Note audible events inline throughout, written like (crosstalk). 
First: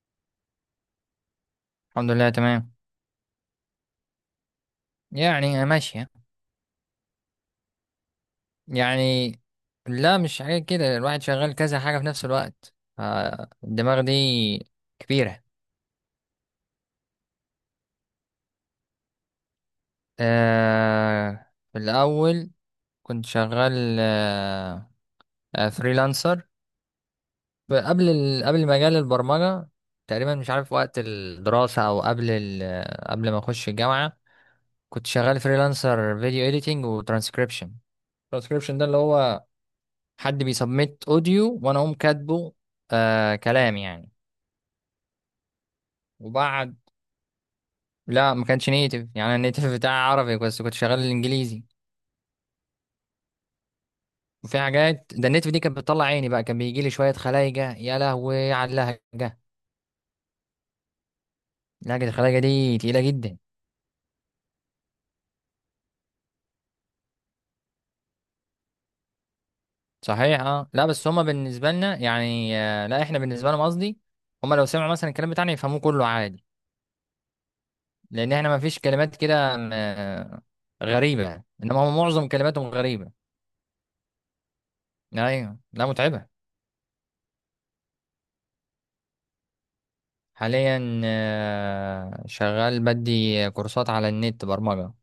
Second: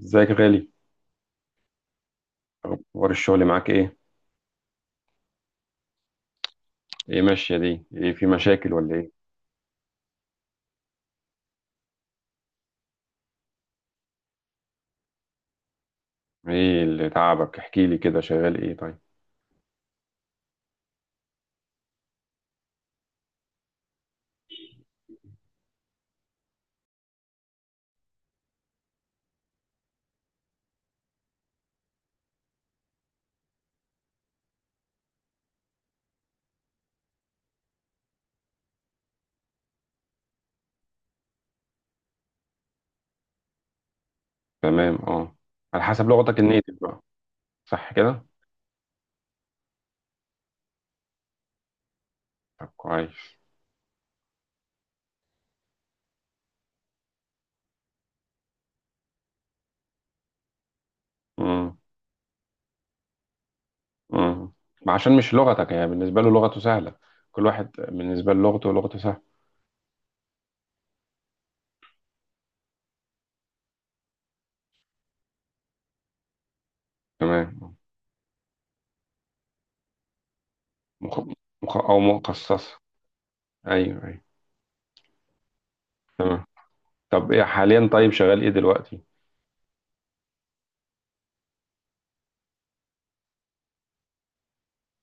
ازيك يا غالي؟ الحمد لله تمام. اخبار الشغل معاك ايه؟ يعني ماشية يعني. ايه ماشيه دي؟ ايه، في مشاكل ولا ايه؟ يعني. لا، مش حاجة كده، الواحد شغال كذا حاجة في نفس الوقت، فالدماغ دي كبيرة. ايه اللي تعبك؟ احكي لي كده، شغال ايه طيب؟ آه، في الأول كنت شغال فريلانسر قبل قبل مجال البرمجة. تقريبا مش عارف، وقت الدراسة أو قبل قبل ما أخش الجامعة كنت شغال فريلانسر فيديو إيديتنج وترانسكريبشن. الترانسكريبشن ده اللي هو حد بيسبميت اوديو وانا اقوم كاتبه، كلام يعني. تمام، اه. على حسب لغتك النيتف وبعد بقى. صح كده؟ لا، ما كانش نيتف، يعني أنا النيتف بتاعي عربي بس كنت شغال الانجليزي. طب كويس. وفي حاجات، ده النيتف دي كانت بتطلع عيني بقى، كان بيجي لي شويه خلايجه، يا لهوي على اللهجه! امم. لهجه الخلايجه دي تقيله جدا. امم. ما عشان مش لغتك، يعني بالنسبه له لغته سهله. كل واحد بالنسبه له لغته سهله. صحيح اه، لا بس هما بالنسبه لنا يعني لا احنا بالنسبه لهم قصدي. هما لو سمعوا مثلا الكلام بتاعنا يفهموه كله عادي. تمام. لان احنا ما فيش كلمات كده آه، مخ... غريبه يعني. انما مخ... هما او معظم كلماتهم مخصصه. غريبه. ايوه، ايوه. ايوه، لا متعبه. تمام. طب ايه حاليا؟ طيب، شغال ايه دلوقتي؟ حاليا شغال بدي كورسات على النت برمجة.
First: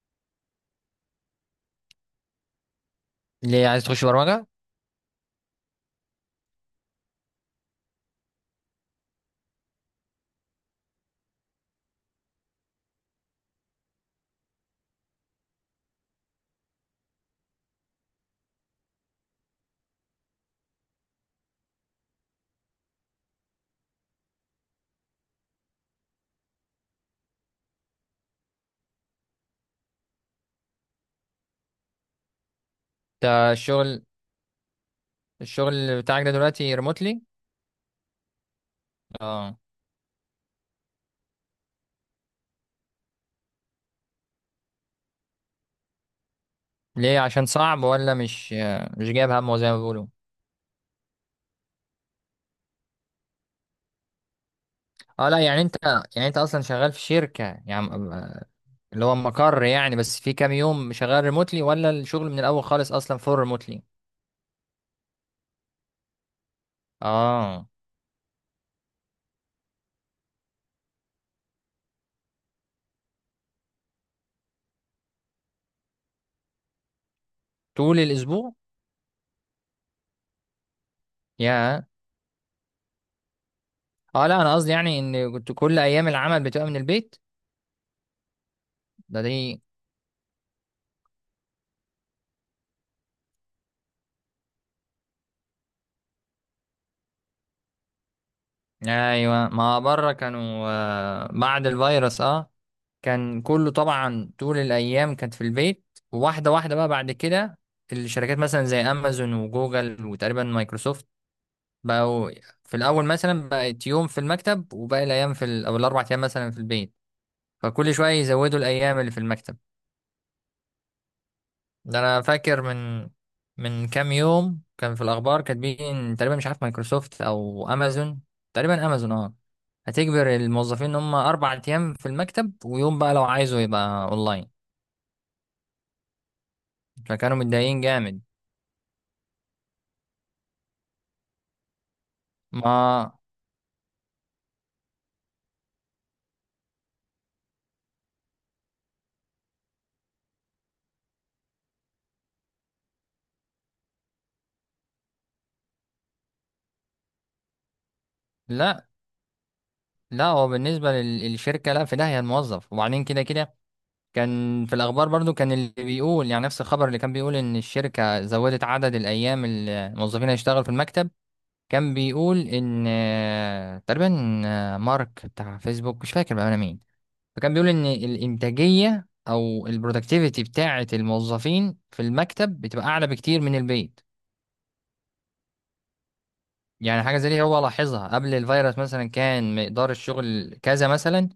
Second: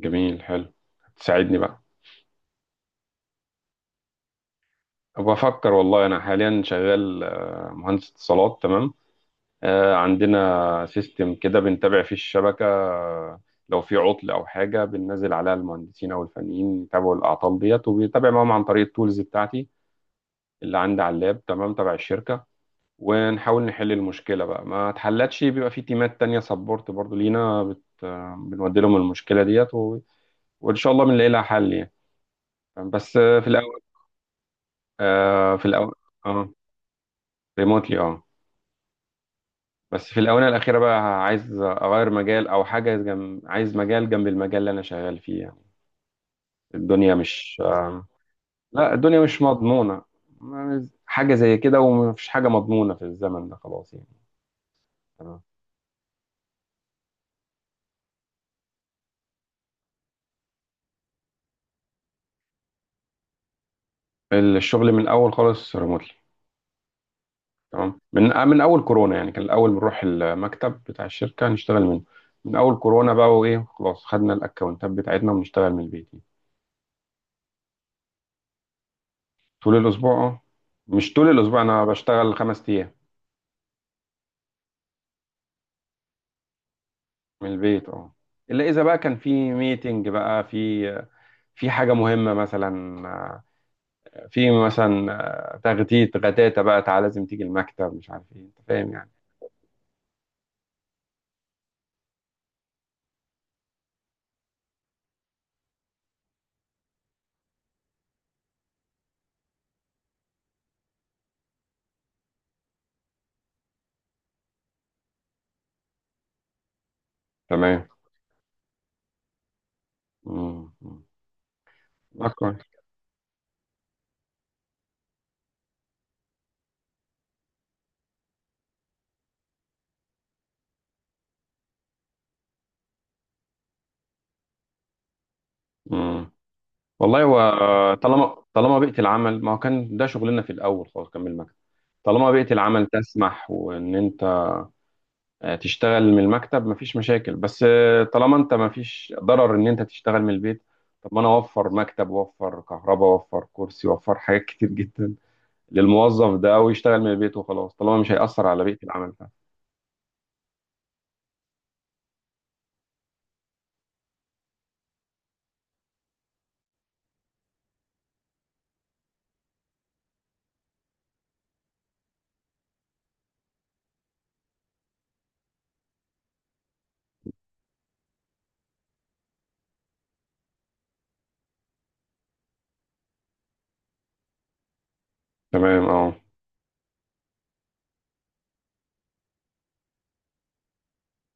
جميل، حلو. تساعدني بقى. ليه عايز تخش برمجة؟ بفكر والله، انا حاليا شغال مهندس اتصالات. تمام. عندنا سيستم كده بنتابع فيه الشبكة. لو في عطل أو حاجة بننزل عليها المهندسين أو الفنيين، يتابعوا الأعطال ديت وبيتابع معاهم عن طريق التولز بتاعتي اللي عندي على اللاب، تمام، تبع الشركة. ونحاول نحل المشكلة، بقى ما اتحلتش بيبقى في تيمات تانية سبورت برضو لينا، بت... آه، بنودي لهم المشكلة ديت و... وإن شاء الله بنلاقي لها حل يعني. بس، في ده الأول. الشغل آه، في الأول الشغل بتاعك ده اه، دلوقتي ريموتلي؟ ريموتلي، اه. اه. بس في الآونة الأخيرة بقى عايز أغير مجال أو حاجة جنب، عايز مجال جنب المجال اللي أنا شغال فيه يعني. الدنيا ليه، عشان مش صعب آه، ولا مش لا، مش الدنيا جايب مش همه زي ما مضمونة. بيقولوا؟ حاجة زي كده، ومفيش حاجة مضمونة في الزمن ده خلاص يعني. اه لا، تمام. يعني انت اصلا شغال في شركة يعني اللي هو مقر يعني، بس في كام يوم شغال ريموتلي ولا الشغل من الاول خالص اصلا فور ريموتلي؟ الشغل من الأول خالص ريموتلي. اه. تمام. من أول كورونا يعني كان الأول بنروح المكتب بتاع الشركة نشتغل منه. من أول كورونا بقى، وإيه خلاص خدنا الأكونتات بتاعتنا ونشتغل من البيت يعني. طول الاسبوع؟ طول الأسبوع، أه. مش طول الأسبوع، أنا يا بشتغل 5 أيام اه، لا انا قصدي يعني ان كنت كل ايام العمل بتبقى من البيت. من البيت، اه. الا اذا بقى كان ده في دي ميتنج، بقى في حاجه مهمه مثلا. آه، في مثلا تغتيت غتاتة بقى، تعالى لازم تيجي المكتب، مش عارف ايه، انت فاهم يعني. ايوه، ما بره كانوا بعد الفيروس اه. كان كله طبعا طول الايام كانت في البيت. وواحده واحده بقى بعد كده الشركات مثلا زي امازون وجوجل وتقريبا مايكروسوفت بقوا، في الاول مثلا بقت يوم في المكتب وباقي الايام في او الاربع ايام مثلا في البيت. تمام. فكل شويه يزودوا الايام اللي في المكتب. امم. ده انا ده فاكر كويس. من كام يوم كان في الاخبار كاتبين تقريبا، مش عارف مايكروسوفت او امازون، تقريبا امازون اه. هتجبر الموظفين ان هم اربع ايام في المكتب ويوم بقى لو عايزه يبقى اونلاين. امم. والله فكانوا هو متضايقين جامد. طالما بيئه العمل، ما هو كان ده شغلنا في الاول خالص، كان من المكتب. طالما بيئه العمل ما تسمح وان انت تشتغل من المكتب مفيش مشاكل. بس طالما انت مفيش ضرر ان انت تشتغل من البيت. طب ما انا اوفر مكتب واوفر كهرباء واوفر كرسي واوفر حاجات كتير جدا للموظف ده، او يشتغل من البيت وخلاص طالما مش هيأثر على بيئة لا العمل بتاعته. لا، هو بالنسبه للشركه لا، في داهيه الموظف وبعدين كده كده. كان في الاخبار برضو كان اللي بيقول يعني نفس الخبر اللي كان بيقول ان الشركه زودت عدد الايام اللي الموظفين هيشتغل في المكتب. كان بيقول ان تقريبا مارك بتاع فيسبوك، مش فاكر بقى انا مين. فكان بيقول ان الانتاجيه او البرودكتيفيتي بتاعه الموظفين في المكتب بتبقى اعلى بكتير من البيت. تمام، اه. يعني حاجه زي دي هو لاحظها قبل الفيروس مثلا كان مقدار الشغل كذا مثلا.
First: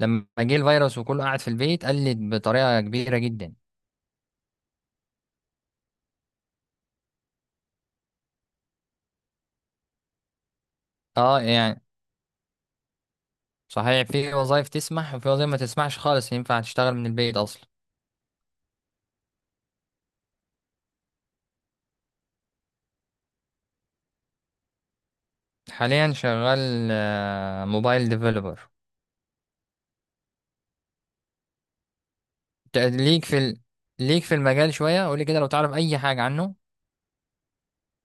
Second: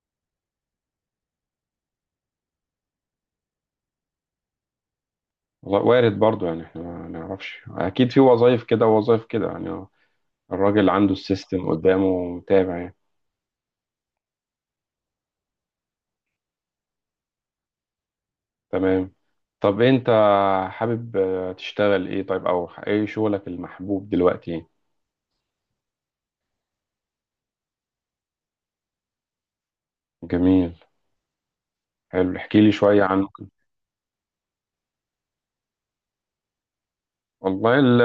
لما جه الفيروس وكله قاعد في البيت قلت بطريقه كبيره جدا. والله وارد برضو، يعني احنا ما نعرفش اكيد، في وظائف كده ووظائف كده يعني، اه. الراجل عنده اه السيستم يعني قدامه متابع يعني. صحيح، في وظائف تسمح وفي وظائف ما تسمحش خالص ينفع تشتغل من البيت اصلا. تمام. طب انت حابب تشتغل ايه طيب، او ايه شغلك المحبوب دلوقتي؟ حاليا شغال موبايل ديفلوبر. جميل، حلو، احكي لي شوية ليك عنه في كده. ليك في المجال شوية، قولي كده لو تعرف أي حاجة عنه. والله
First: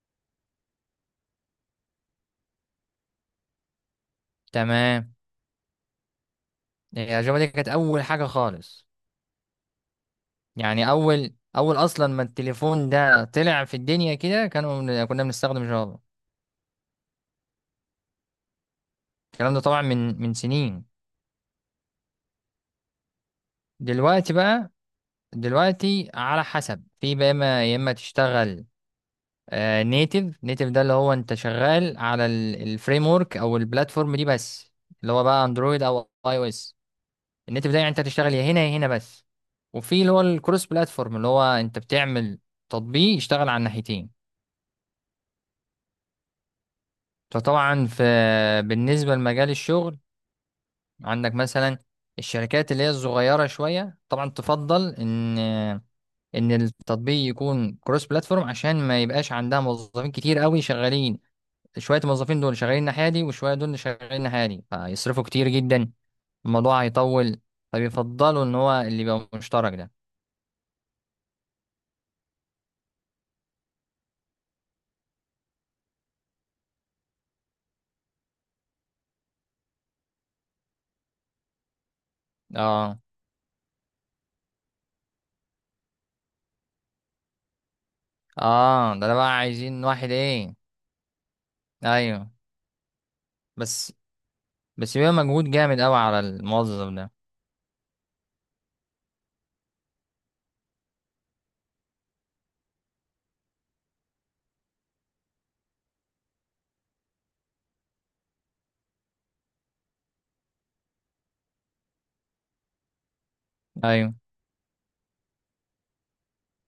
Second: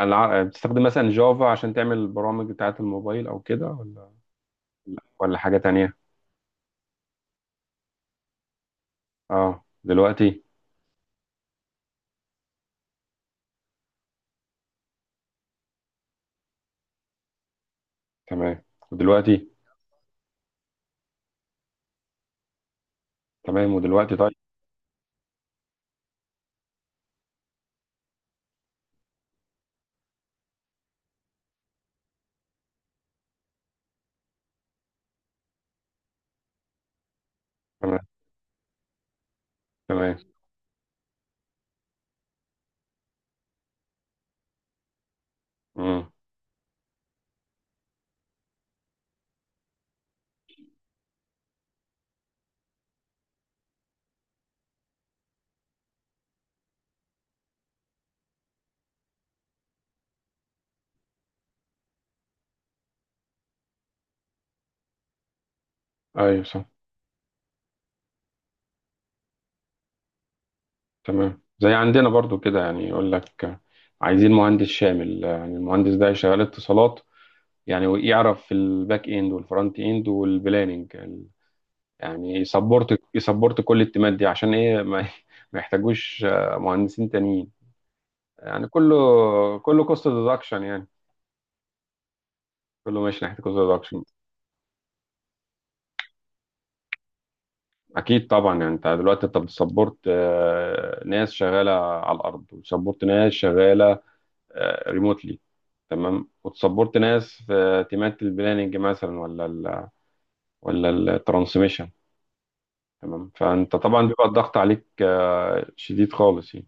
بتستخدم مثلا جافا عشان تعمل البرامج بتاعة الموبايل أو كده، ولا تمام، ولا حاجة تانية؟ الأجابة دي كانت أول حاجة خالص. اه، دلوقتي. يعني أول أصلا ما التليفون ده طلع في الدنيا كده كانوا كنا بنستخدم جافا. تمام، ودلوقتي. الكلام ده طبعا من سنين. تمام، ودلوقتي طيب. دلوقتي بقى دلوقتي على حسب في بقى، إما يا إما تشتغل نيتف. نيتف ده اللي هو أنت شغال على الفريم ورك أو البلاتفورم دي بس، اللي هو بقى أندرويد أو أي أو إس. ان انت بتاعي يعني تمام. انت هتشتغل يا هنا يا هنا بس. وفي اللي تمام. هو الكروس بلاتفورم، اللي هو انت بتعمل تطبيق يشتغل على الناحيتين. امم. فطبعا في، بالنسبه لمجال الشغل عندك مثلا الشركات اللي هي الصغيره شويه طبعا تفضل ان التطبيق يكون كروس بلاتفورم عشان ما يبقاش عندها موظفين كتير قوي شغالين. شويه الموظفين دول شغالين الناحيه دي وشويه دول شغالين الناحيه دي فيصرفوا كتير جدا. ايوه، صح. الموضوع هيطول. فبيفضلوا ان هو اللي يبقى مشترك ده. تمام. زي عندنا برضو كده، يعني يقول لك عايزين مهندس شامل، يعني المهندس ده شغال اتصالات، يعني، ويعرف في الباك اند والفرونت اند والبلاننج، يعني اه. يسبورت كل التيمات دي، عشان ايه، ما (laughs) ما يحتاجوش مهندسين تانيين. يعني كله اه. ده انا بقى كله عايزين كوست واحد ايه. ديدكشن يعني، ايوه. كله ماشي ناحيه كوست بس ديدكشن. بس بيبقى مجهود جامد قوي على الموظف ده. اكيد طبعا. يعني انت دلوقتي بتسبورت ناس شغاله على الارض، وتسبورت ناس شغاله ريموتلي. تمام. وتسبورت ناس في تيمات البلاننج مثلا، ولا الترانسميشن. تمام. فانت طبعا ايوه. بيبقى الضغط عليك شديد خالص يعني.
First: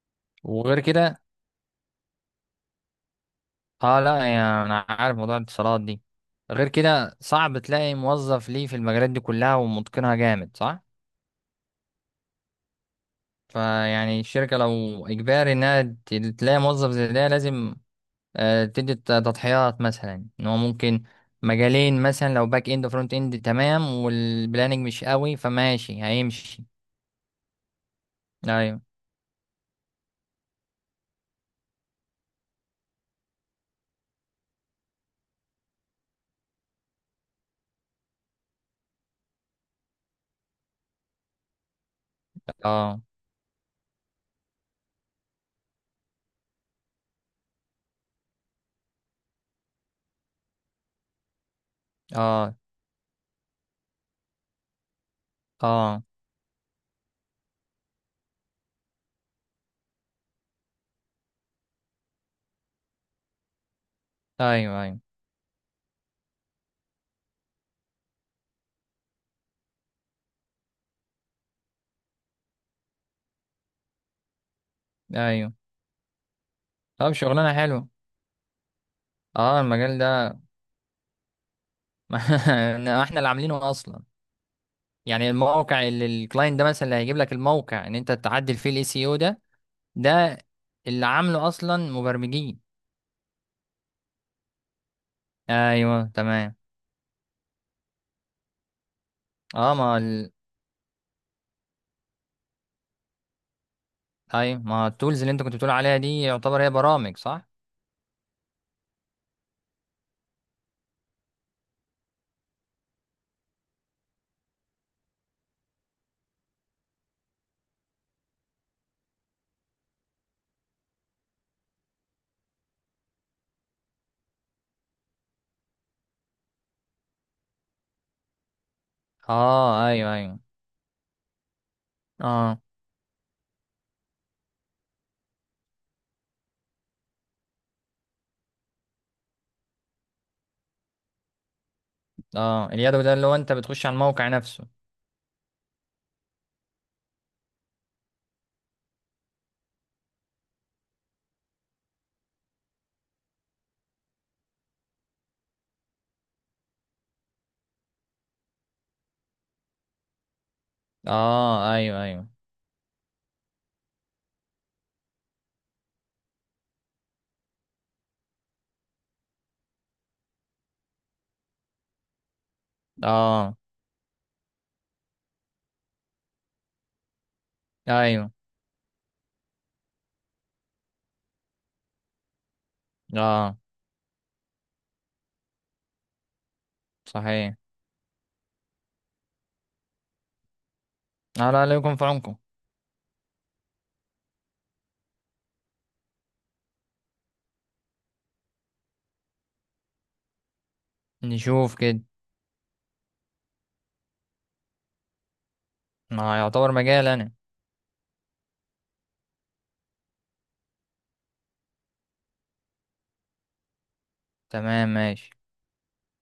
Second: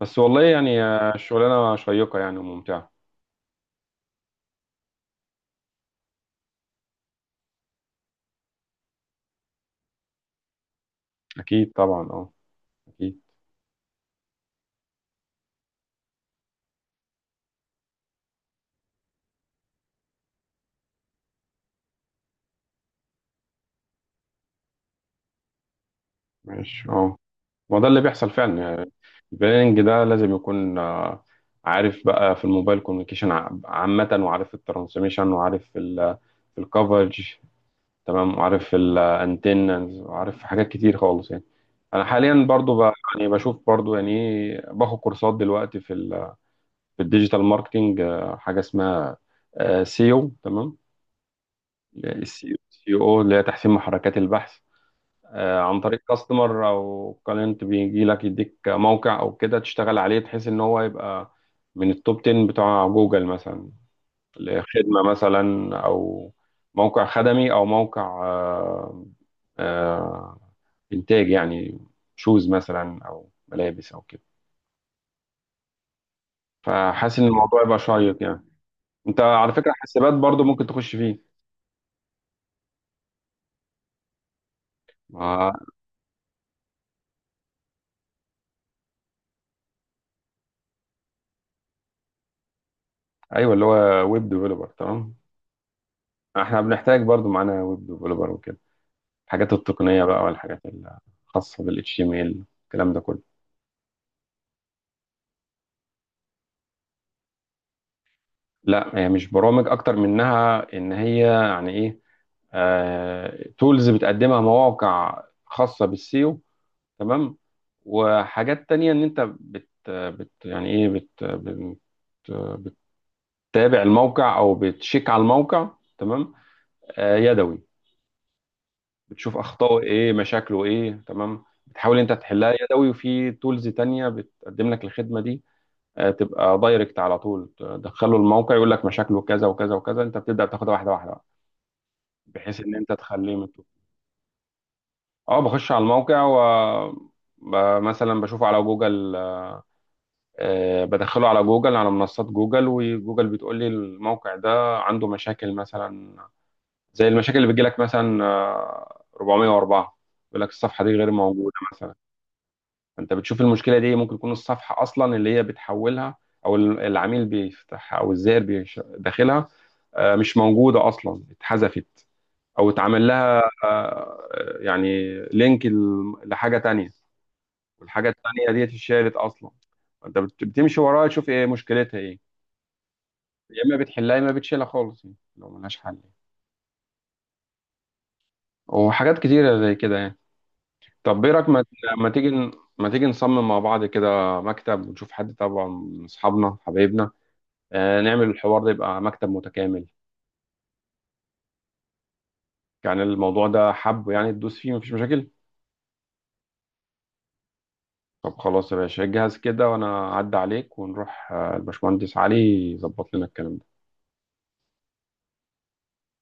بس والله وغير يعني كده الشغلانه شيقه يعني وممتعه. اه لا، يعني انا عارف موضوع الاتصالات دي، غير كده صعب تلاقي موظف ليه في المجالات دي كلها ومتقنها جامد صح. اكيد طبعا، اه. اكيد. فيعني الشركة لو اجباري انها تلاقي موظف زي ده لازم تدي تضحيات مثلا ان هو ممكن مجالين مثلا لو باك اند وفرونت اند تمام، والبلاننج مش قوي فماشي هيمشي. ماشي، اه. ما ده اللي بيحصل فعلا ايوه يعني. البلاننج ده لازم يكون عارف بقى في الموبايل كوميونيكيشن عامة، وعارف الترانسميشن، وعارف في الكفرج. تمام، وعارف الانتنز، وعارف حاجات كتير خالص يعني. انا حاليا برضو اه يعني بشوف برضو، يعني إيه، باخد كورسات دلوقتي في في الديجيتال ماركتنج. حاجة اسمها سيو، تمام. السي اه او اللي هي تحسين محركات البحث، عن طريق اه كاستمر او كلاينت بيجي لك يديك موقع او كده تشتغل عليه، بحيث ان هو يبقى من التوب 10 بتوع جوجل مثلا، ايوه ايوه لخدمة مثلا، او موقع خدمي، او موقع آه، انتاج يعني، شوز مثلا او ملابس او كده. ايوه. طب فحاسس ان شغلانه الموضوع يبقى حلوه. شيق يعني. انت على اه فكرة المجال حسابات ده، برضو ممكن تخش فيه. (laughs) ما احنا اللي عاملينه اصلا. يعني ما- الموقع اللي الكلاينت ده مثلا اللي هيجيب لك الموقع ان انت تعدل فيه الاي سي او ده، ده اللي عامله اصلا مبرمجين. ايوه، اللي هو ويب ديفلوبر، تمام. ايوه تمام. احنا بنحتاج برضو معانا ويب ديفلوبر وكده، الحاجات اه ما التقنية بقى، والحاجات الخاصة بال HTML، الكلام ده كله. ايوه ما التولز اللي انت كنت بتقول عليها دي يعتبر هي برامج صح. لا، هي مش برامج، أكتر منها إن هي يعني إيه، تولز بتقدمها مواقع خاصة بالسيو. تمام. وحاجات تانية إن أنت بت, بت يعني إيه بت, بت بتتابع الموقع أو بتشيك على الموقع. تمام. يدوي. بتشوف أخطائه اه ايوه إيه، ايوه. مشاكله إيه، تمام، بتحاول أنت تحلها اه يدوي، وفي تولز تانية بتقدم لك الخدمة دي. تبقى دايركت على طول تدخله الموقع، يقول لك مشاكله كذا وكذا وكذا، انت بتبدا تاخدها واحده واحده بقى، بحيث اه، ان انت اليدوي ده اللي تخليه هو انت بتخش على الموقع نفسه. اه، بخش على الموقع و مثلا بشوفه على جوجل. بدخله على جوجل، على منصات جوجل، وجوجل بتقول لي الموقع ده عنده مشاكل مثلا، زي المشاكل اللي بتجيلك مثلا، 404، يقول لك الصفحه دي غير موجوده اه مثلا. ايوه ايوه. انت بتشوف المشكله دي، ممكن تكون الصفحه اصلا اللي هي بتحولها، او العميل بيفتحها، او الزائر داخلها، مش موجوده اصلا، اتحذفت او اتعمل لها، اه يعني لينك لحاجه تانية، والحاجه ايوه التانية دي اتشالت اصلا. انت بتمشي وراها تشوف ايه مشكلتها، ايه، اه. يا اما بتحلها يا اما بتشيلها خالص يعني، لو ملهاش حل يعني. صحيح. وحاجات كتيره زي كده يعني. طب ايه رايك، لا لا، لا يكون في ما عمكم. تيجي ما تيجي نصمم مع بعض كده مكتب، ونشوف حد طبعا من اصحابنا حبايبنا، نعمل الحوار ده، يبقى مكتب متكامل. نشوف كده. يعني الموضوع ده حب، يعني تدوس فيه مفيش مشاكل. ما يعتبر مجال انا. طب خلاص يا باشا، جهز كده وانا اعدي عليك، ونروح الباشمهندس علي يظبط لنا الكلام ده. تمام ماشي.